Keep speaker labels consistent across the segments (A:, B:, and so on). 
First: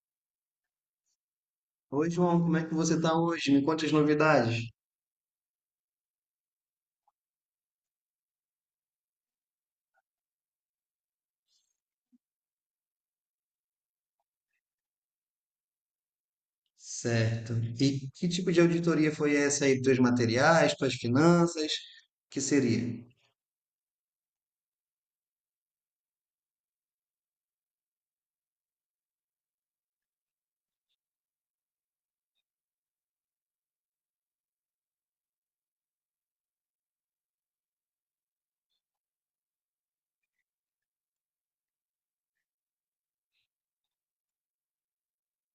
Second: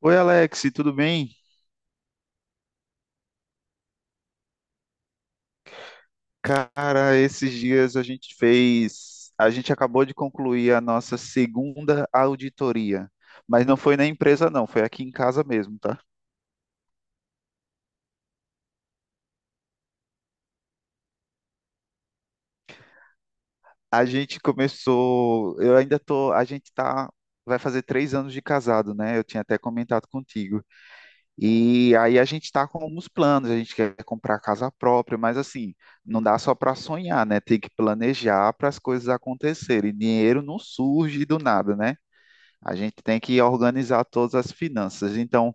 A: Oi, Alex, tudo bem?
B: Oi, João, como é que você está hoje? Me conte as novidades.
A: Cara, esses dias a gente acabou de concluir a nossa segunda auditoria, mas não foi na empresa não, foi aqui em casa mesmo, tá?
B: Certo. E que tipo de auditoria foi essa aí dos materiais, tuas finanças? Que seria?
A: A gente começou, eu ainda tô, a gente tá, vai fazer 3 anos de casado, né? Eu tinha até comentado contigo. E aí a gente tá com alguns planos, a gente quer comprar casa própria, mas assim, não dá só para sonhar, né? Tem que planejar para as coisas acontecerem. Dinheiro não surge do nada, né? A gente tem que organizar todas as finanças. Então,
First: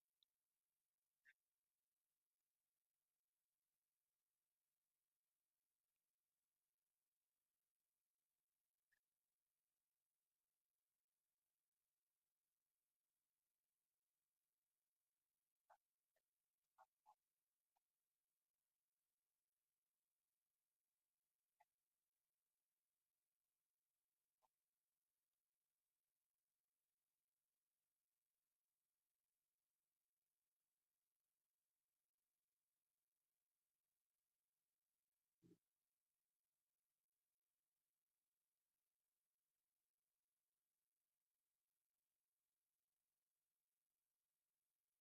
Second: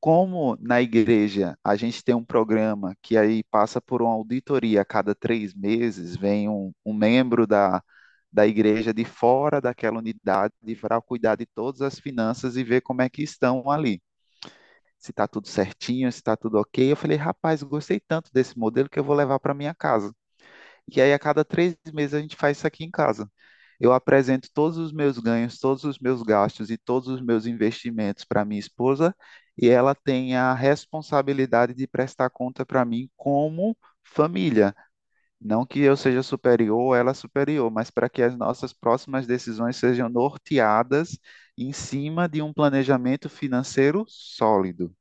A: como na igreja a gente tem um programa que aí passa por uma auditoria a cada 3 meses, vem um membro da igreja de fora daquela unidade para cuidar de todas as finanças e ver como é que estão ali. Se está tudo certinho, se está tudo ok. Eu falei, rapaz, gostei tanto desse modelo que eu vou levar para minha casa. E aí, a cada 3 meses, a gente faz isso aqui em casa. Eu apresento todos os meus ganhos, todos os meus gastos e todos os meus investimentos para minha esposa, e ela tem a responsabilidade de prestar conta para mim como família. Não que eu seja superior ou ela superior, mas para que as nossas próximas decisões sejam norteadas em cima de um planejamento financeiro sólido.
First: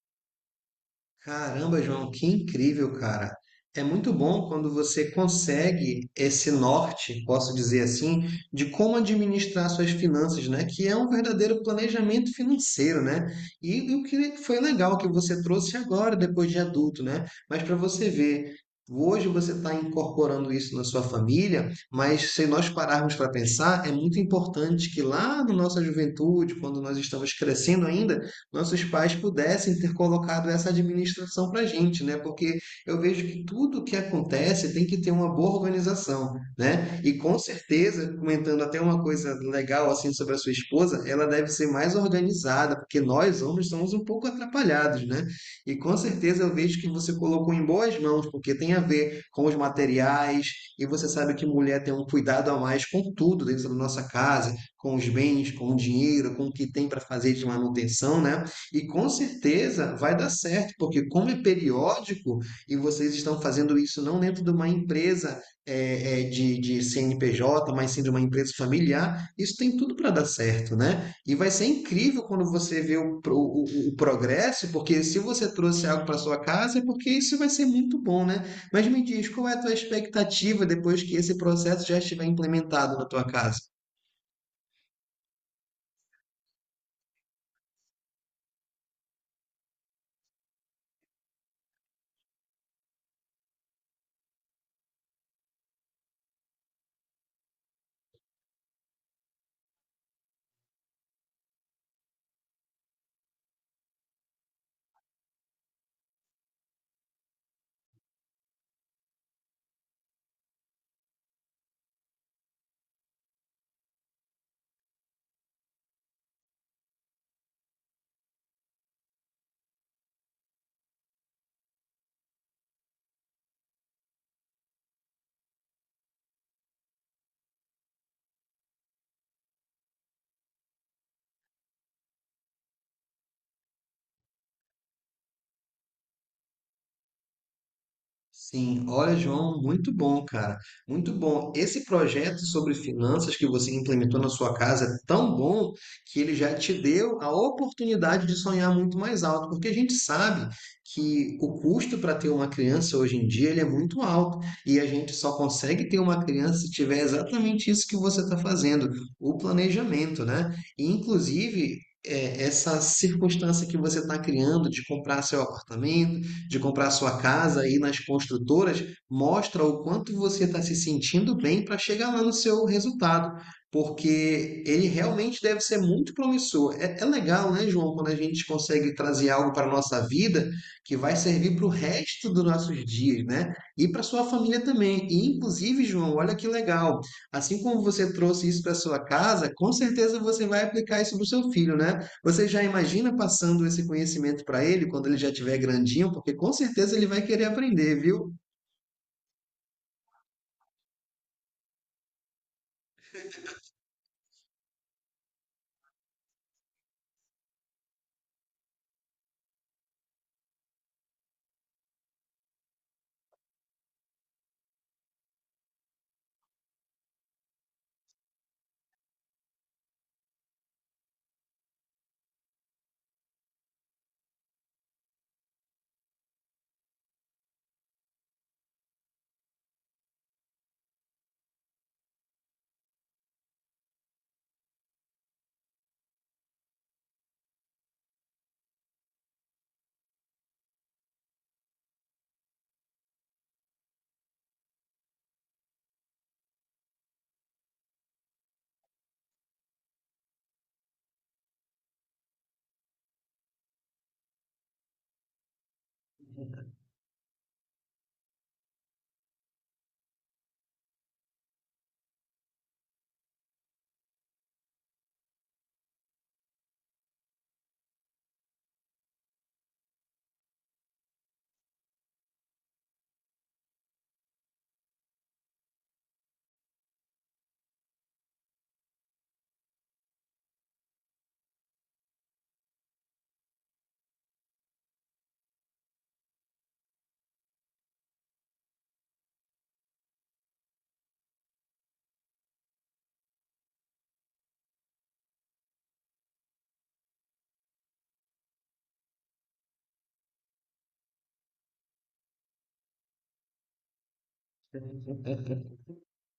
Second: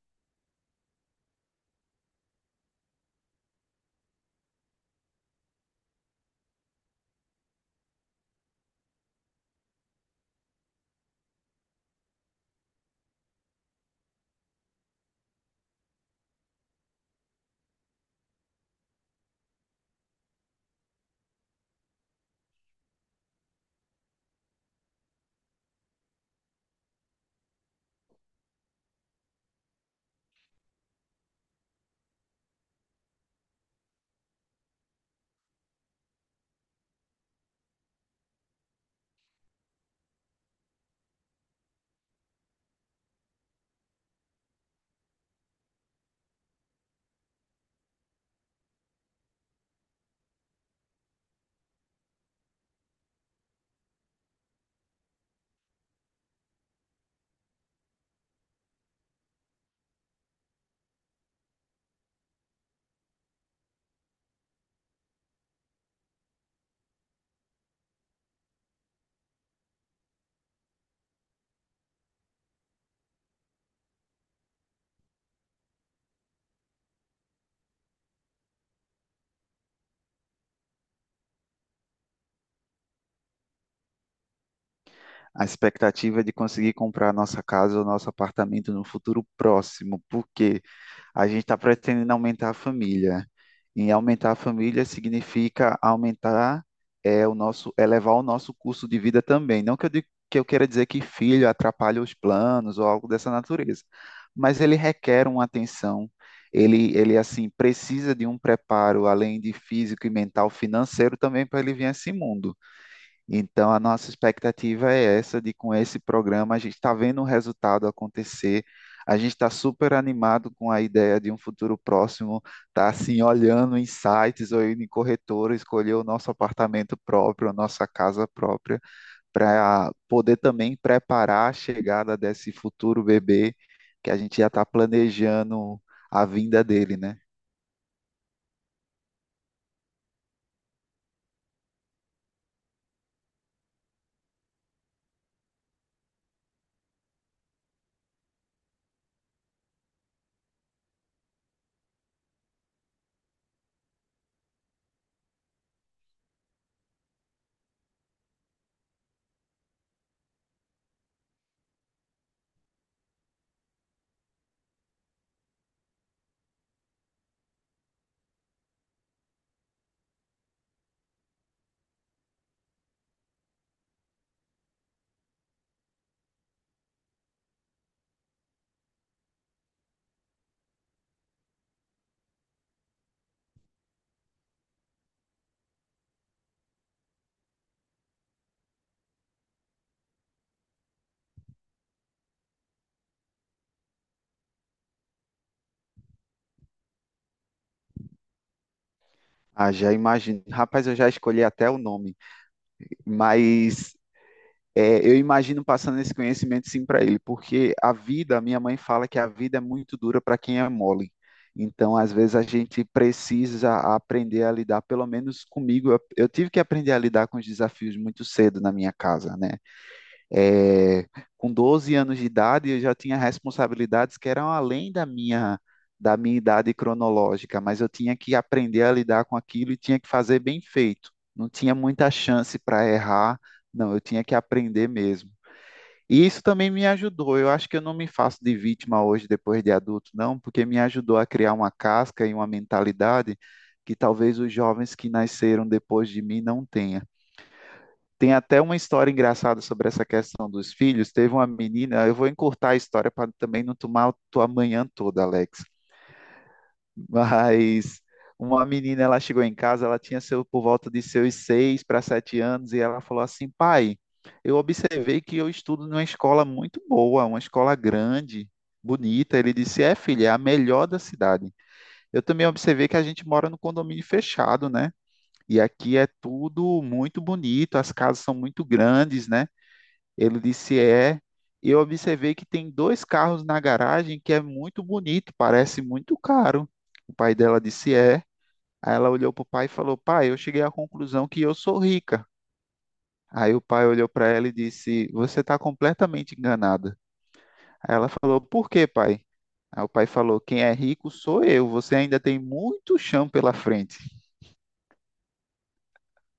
B: Caramba, João, que incrível, cara. É muito bom quando você consegue esse norte, posso dizer assim, de como administrar suas finanças, né? Que é um verdadeiro planejamento financeiro, né? E o que foi legal que você trouxe agora, depois de adulto, né? Mas para você ver, hoje você está incorporando isso na sua família, mas se nós pararmos para pensar, é muito importante que lá na nossa juventude, quando nós estamos crescendo ainda, nossos pais pudessem ter colocado essa administração para a gente, né? Porque eu vejo que tudo que acontece tem que ter uma boa organização, né? E com certeza, comentando até uma coisa legal assim sobre a sua esposa, ela deve ser mais organizada, porque nós homens somos um pouco atrapalhados, né? E com certeza eu vejo que você colocou em boas mãos, porque tem a ver com os materiais, e você sabe que mulher tem um cuidado a mais com tudo dentro da nossa casa, com os bens, com o dinheiro, com o que tem para fazer de manutenção, né? E com certeza vai dar certo, porque como é periódico e vocês estão fazendo isso não dentro de uma empresa de CNPJ, mas sim de uma empresa familiar, isso tem tudo para dar certo, né? E vai ser incrível quando você vê o progresso, porque se você trouxe algo para sua casa, é porque isso vai ser muito bom, né? Mas me diz, qual é a tua expectativa depois que esse processo já estiver implementado na tua casa?
A: A expectativa é de conseguir comprar nossa casa ou nosso apartamento no futuro próximo, porque a gente está pretendendo aumentar a família. E aumentar a família significa aumentar elevar o nosso custo de vida também. Não que eu queira dizer que filho atrapalha os planos ou algo dessa natureza, mas ele requer uma atenção. Ele assim precisa de um preparo além de físico e mental, financeiro também para ele vir a esse mundo. Então, a nossa expectativa é essa, de com esse programa a gente está vendo o resultado acontecer, a gente está super animado com a ideia de um futuro próximo, tá assim, olhando em sites ou indo em corretora, escolher o nosso apartamento próprio, a nossa casa própria, para poder também preparar a chegada desse futuro bebê, que a gente já está planejando a vinda dele, né?
B: Sim, olha, João, muito bom, cara. Muito bom. Esse projeto sobre finanças que você implementou na sua casa é tão bom que ele já te deu a oportunidade de sonhar muito mais alto, porque a gente sabe que o custo para ter uma criança hoje em dia ele é muito alto e a gente só consegue ter uma criança se tiver exatamente isso que você está fazendo, o planejamento, né? E, inclusive, essa circunstância que você está criando de comprar seu apartamento de comprar sua casa aí nas construtoras, mostra o quanto você está se sentindo bem para chegar lá no seu resultado, porque ele realmente deve ser muito promissor. É, é legal, né, João, quando a gente consegue trazer algo para a nossa vida que vai servir para o resto dos nossos dias, né? E para sua família também. E, inclusive, João, olha que legal. Assim como você trouxe isso para sua casa, com certeza você vai aplicar isso para o seu filho, né? Você já imagina passando esse conhecimento para ele quando ele já tiver grandinho, porque com certeza ele vai querer aprender, viu?
A: Ah, já imagino. Rapaz, eu já escolhi até o nome, mas eu imagino passando esse conhecimento sim para ele, porque a vida, a minha mãe fala que a vida é muito dura para quem é mole. Então, às vezes a gente precisa aprender a lidar, pelo menos comigo, eu tive que aprender a lidar com os desafios muito cedo na minha casa, né? É, com 12 anos de idade, eu já tinha responsabilidades que eram além da minha idade cronológica, mas eu tinha que aprender a lidar com aquilo e tinha que fazer bem feito. Não tinha muita chance para errar, não, eu tinha que aprender mesmo. E isso também me ajudou. Eu acho que eu não me faço de vítima hoje, depois de adulto, não, porque me ajudou a criar uma casca e uma mentalidade que talvez os jovens que nasceram depois de mim não tenham. Tem até uma história engraçada sobre essa questão dos filhos. Teve uma menina, eu vou encurtar a história para também não tomar a tua manhã toda, Alex. Mas uma menina, ela chegou em casa, ela tinha por volta de seus 6 para 7 anos, e ela falou assim: pai, eu observei que eu estudo numa escola muito boa, uma escola grande, bonita. Ele disse: é, filha, é a melhor da cidade. Eu também observei que a gente mora no condomínio fechado, né? E aqui é tudo muito bonito, as casas são muito grandes, né? Ele disse é. E eu observei que tem dois carros na garagem que é muito bonito, parece muito caro. O pai dela disse é. Aí ela olhou para o pai e falou: Pai, eu cheguei à conclusão que eu sou rica. Aí o pai olhou para ela e disse: Você está completamente enganada. Aí ela falou: Por quê, pai? Aí o pai falou: Quem é rico sou eu. Você ainda tem muito chão pela frente.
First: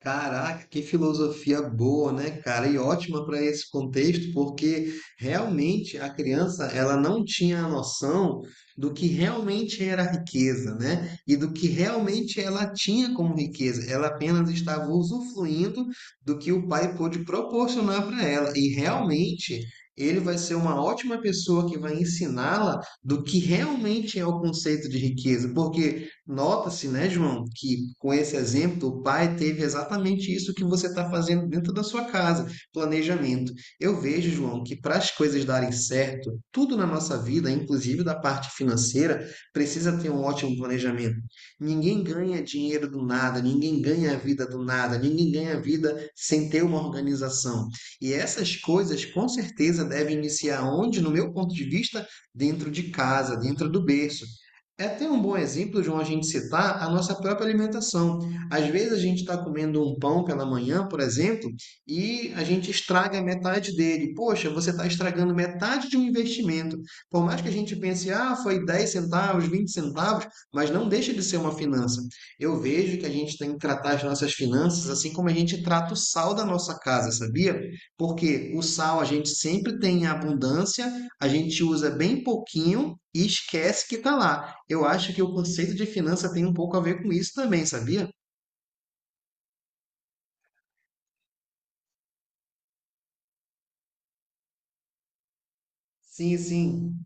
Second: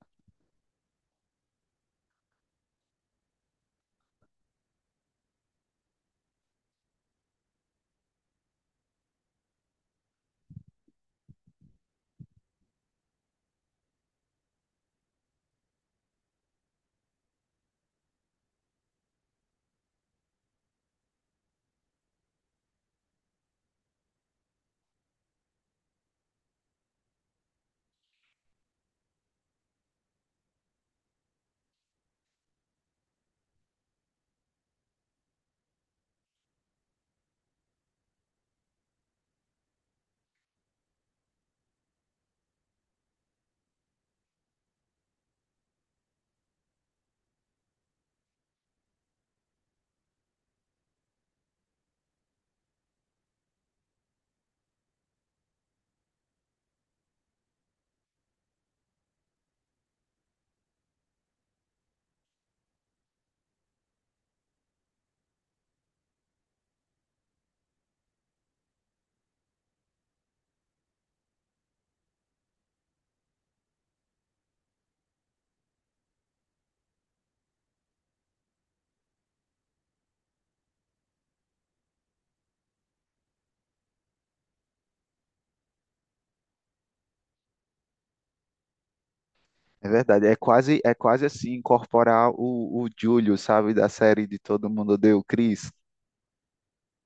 B: Caraca, que filosofia boa, né, cara? E ótima para esse contexto, porque realmente a criança ela não tinha a noção do que realmente era a riqueza, né? E do que realmente ela tinha como riqueza. Ela apenas estava usufruindo do que o pai pôde proporcionar para ela. E realmente ele vai ser uma ótima pessoa que vai ensiná-la do que realmente é o conceito de riqueza, porque nota-se, né, João, que com esse exemplo, o pai teve exatamente isso que você está fazendo dentro da sua casa, planejamento. Eu vejo, João, que para as coisas darem certo, tudo na nossa vida, inclusive da parte financeira, precisa ter um ótimo planejamento. Ninguém ganha dinheiro do nada, ninguém ganha a vida do nada, ninguém ganha a vida sem ter uma organização. E essas coisas, com certeza, devem iniciar onde, no meu ponto de vista, dentro de casa, dentro do berço. É até um bom exemplo, João, a gente citar a nossa própria alimentação. Às vezes a gente está comendo um pão pela manhã, por exemplo, e a gente estraga metade dele. Poxa, você está estragando metade de um investimento. Por mais que a gente pense, ah, foi 10 centavos, 20 centavos, mas não deixa de ser uma finança. Eu vejo que a gente tem que tratar as nossas finanças assim como a gente trata o sal da nossa casa, sabia? Porque o sal a gente sempre tem em abundância, a gente usa bem pouquinho e esquece que está lá. Eu acho que o conceito de finança tem um pouco a ver com isso também, sabia?
A: É verdade, é quase assim incorporar o Júlio, sabe, da série de Todo Mundo Odeia o Chris.
B: Sim, sim.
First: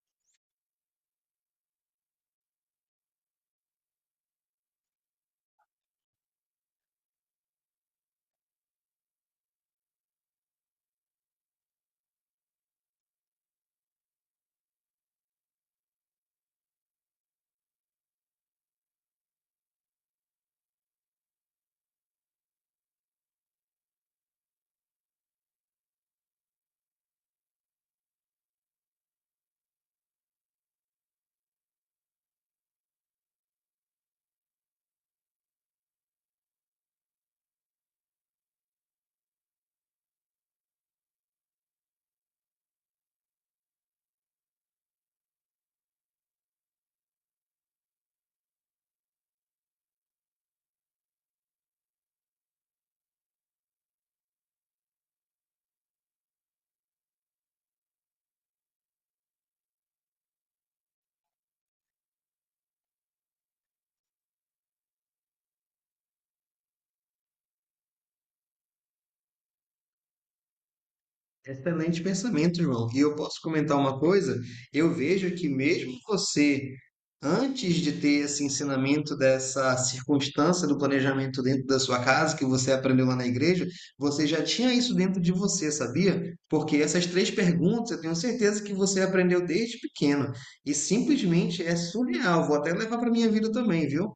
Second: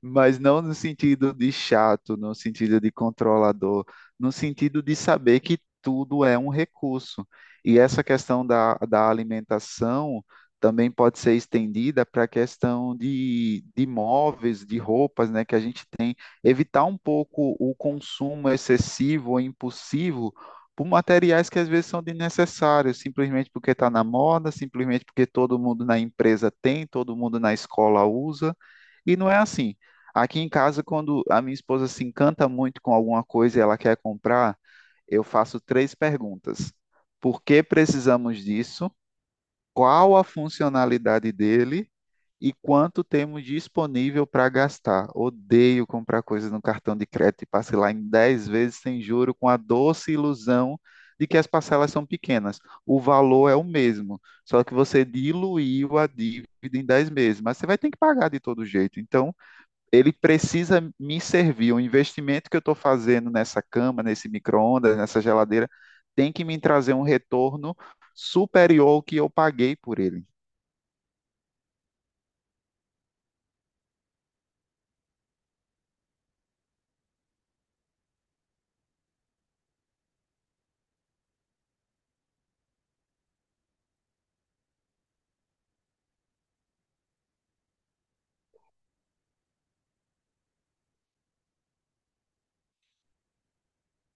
A: Mas não no sentido de chato, no sentido de controlador, no sentido de saber que tudo é um recurso. E essa questão da alimentação também pode ser estendida para a questão de móveis, de roupas, né, que a gente tem. Evitar um pouco o consumo excessivo ou impulsivo por materiais que às vezes são desnecessários, simplesmente porque está na moda, simplesmente porque todo mundo na empresa tem, todo mundo na escola usa. E não é assim. Aqui em casa, quando a minha esposa se encanta muito com alguma coisa e ela quer comprar, eu faço três perguntas. Por que precisamos disso? Qual a funcionalidade dele? E quanto temos disponível para gastar? Odeio comprar coisas no cartão de crédito e parcelar em 10 vezes sem juro, com a doce ilusão de que as parcelas são pequenas. O valor é o mesmo, só que você diluiu a dívida em 10 meses, mas você vai ter que pagar de todo jeito. Então, ele precisa me servir. O investimento que eu estou fazendo nessa cama, nesse micro-ondas, nessa geladeira, tem que me trazer um retorno superior ao que eu paguei por ele.
B: Excelente pensamento, João. E eu posso comentar uma coisa? Eu vejo que mesmo você, antes de ter esse ensinamento dessa circunstância do planejamento dentro da sua casa, que você aprendeu lá na igreja, você já tinha isso dentro de você, sabia? Porque essas três perguntas eu tenho certeza que você aprendeu desde pequeno. E simplesmente é surreal. Vou até levar para minha vida também, viu?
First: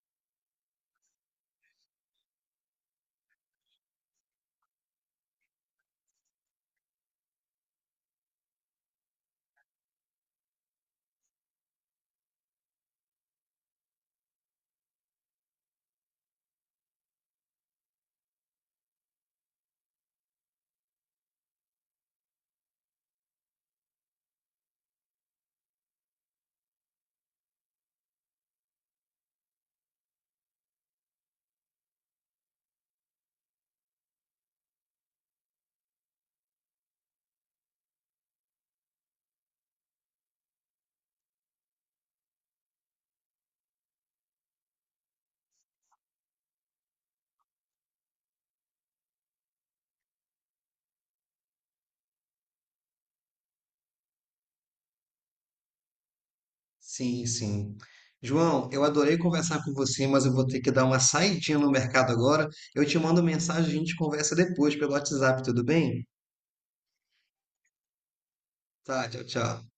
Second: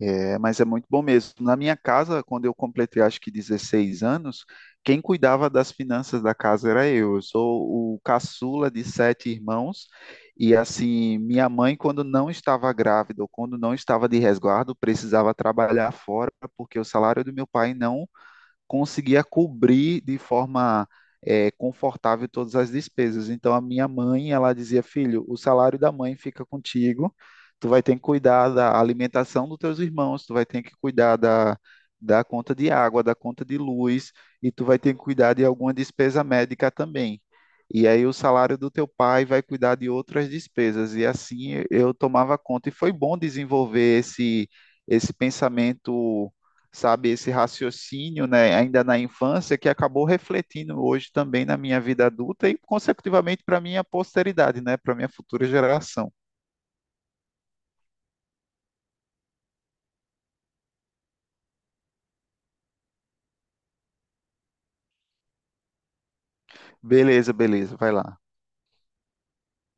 A: É, mas é muito bom mesmo. Na minha casa, quando eu completei acho que 16 anos, quem cuidava das finanças da casa era eu. Eu sou o caçula de sete irmãos. E assim, minha mãe, quando não estava grávida ou quando não estava de resguardo, precisava trabalhar fora, porque o salário do meu pai não conseguia cobrir de forma confortável todas as despesas. Então a minha mãe, ela dizia, filho, o salário da mãe fica contigo, tu vai ter que cuidar da alimentação dos teus irmãos, tu vai ter que cuidar da conta de água, da conta de luz, e tu vai ter que cuidar de alguma despesa médica também. E aí o salário do teu pai vai cuidar de outras despesas. E assim eu tomava conta. E foi bom desenvolver esse pensamento, sabe, esse raciocínio, né, ainda na infância, que acabou refletindo hoje também na minha vida adulta e, consecutivamente, para minha posteridade, né, para minha futura geração.
B: Sim, sim. João, eu adorei conversar com você, mas eu vou ter que dar uma saidinha no mercado agora. Eu te mando mensagem, a gente conversa depois pelo WhatsApp, tudo bem?
A: Beleza, beleza, vai lá.
B: Tá, tchau, tchau.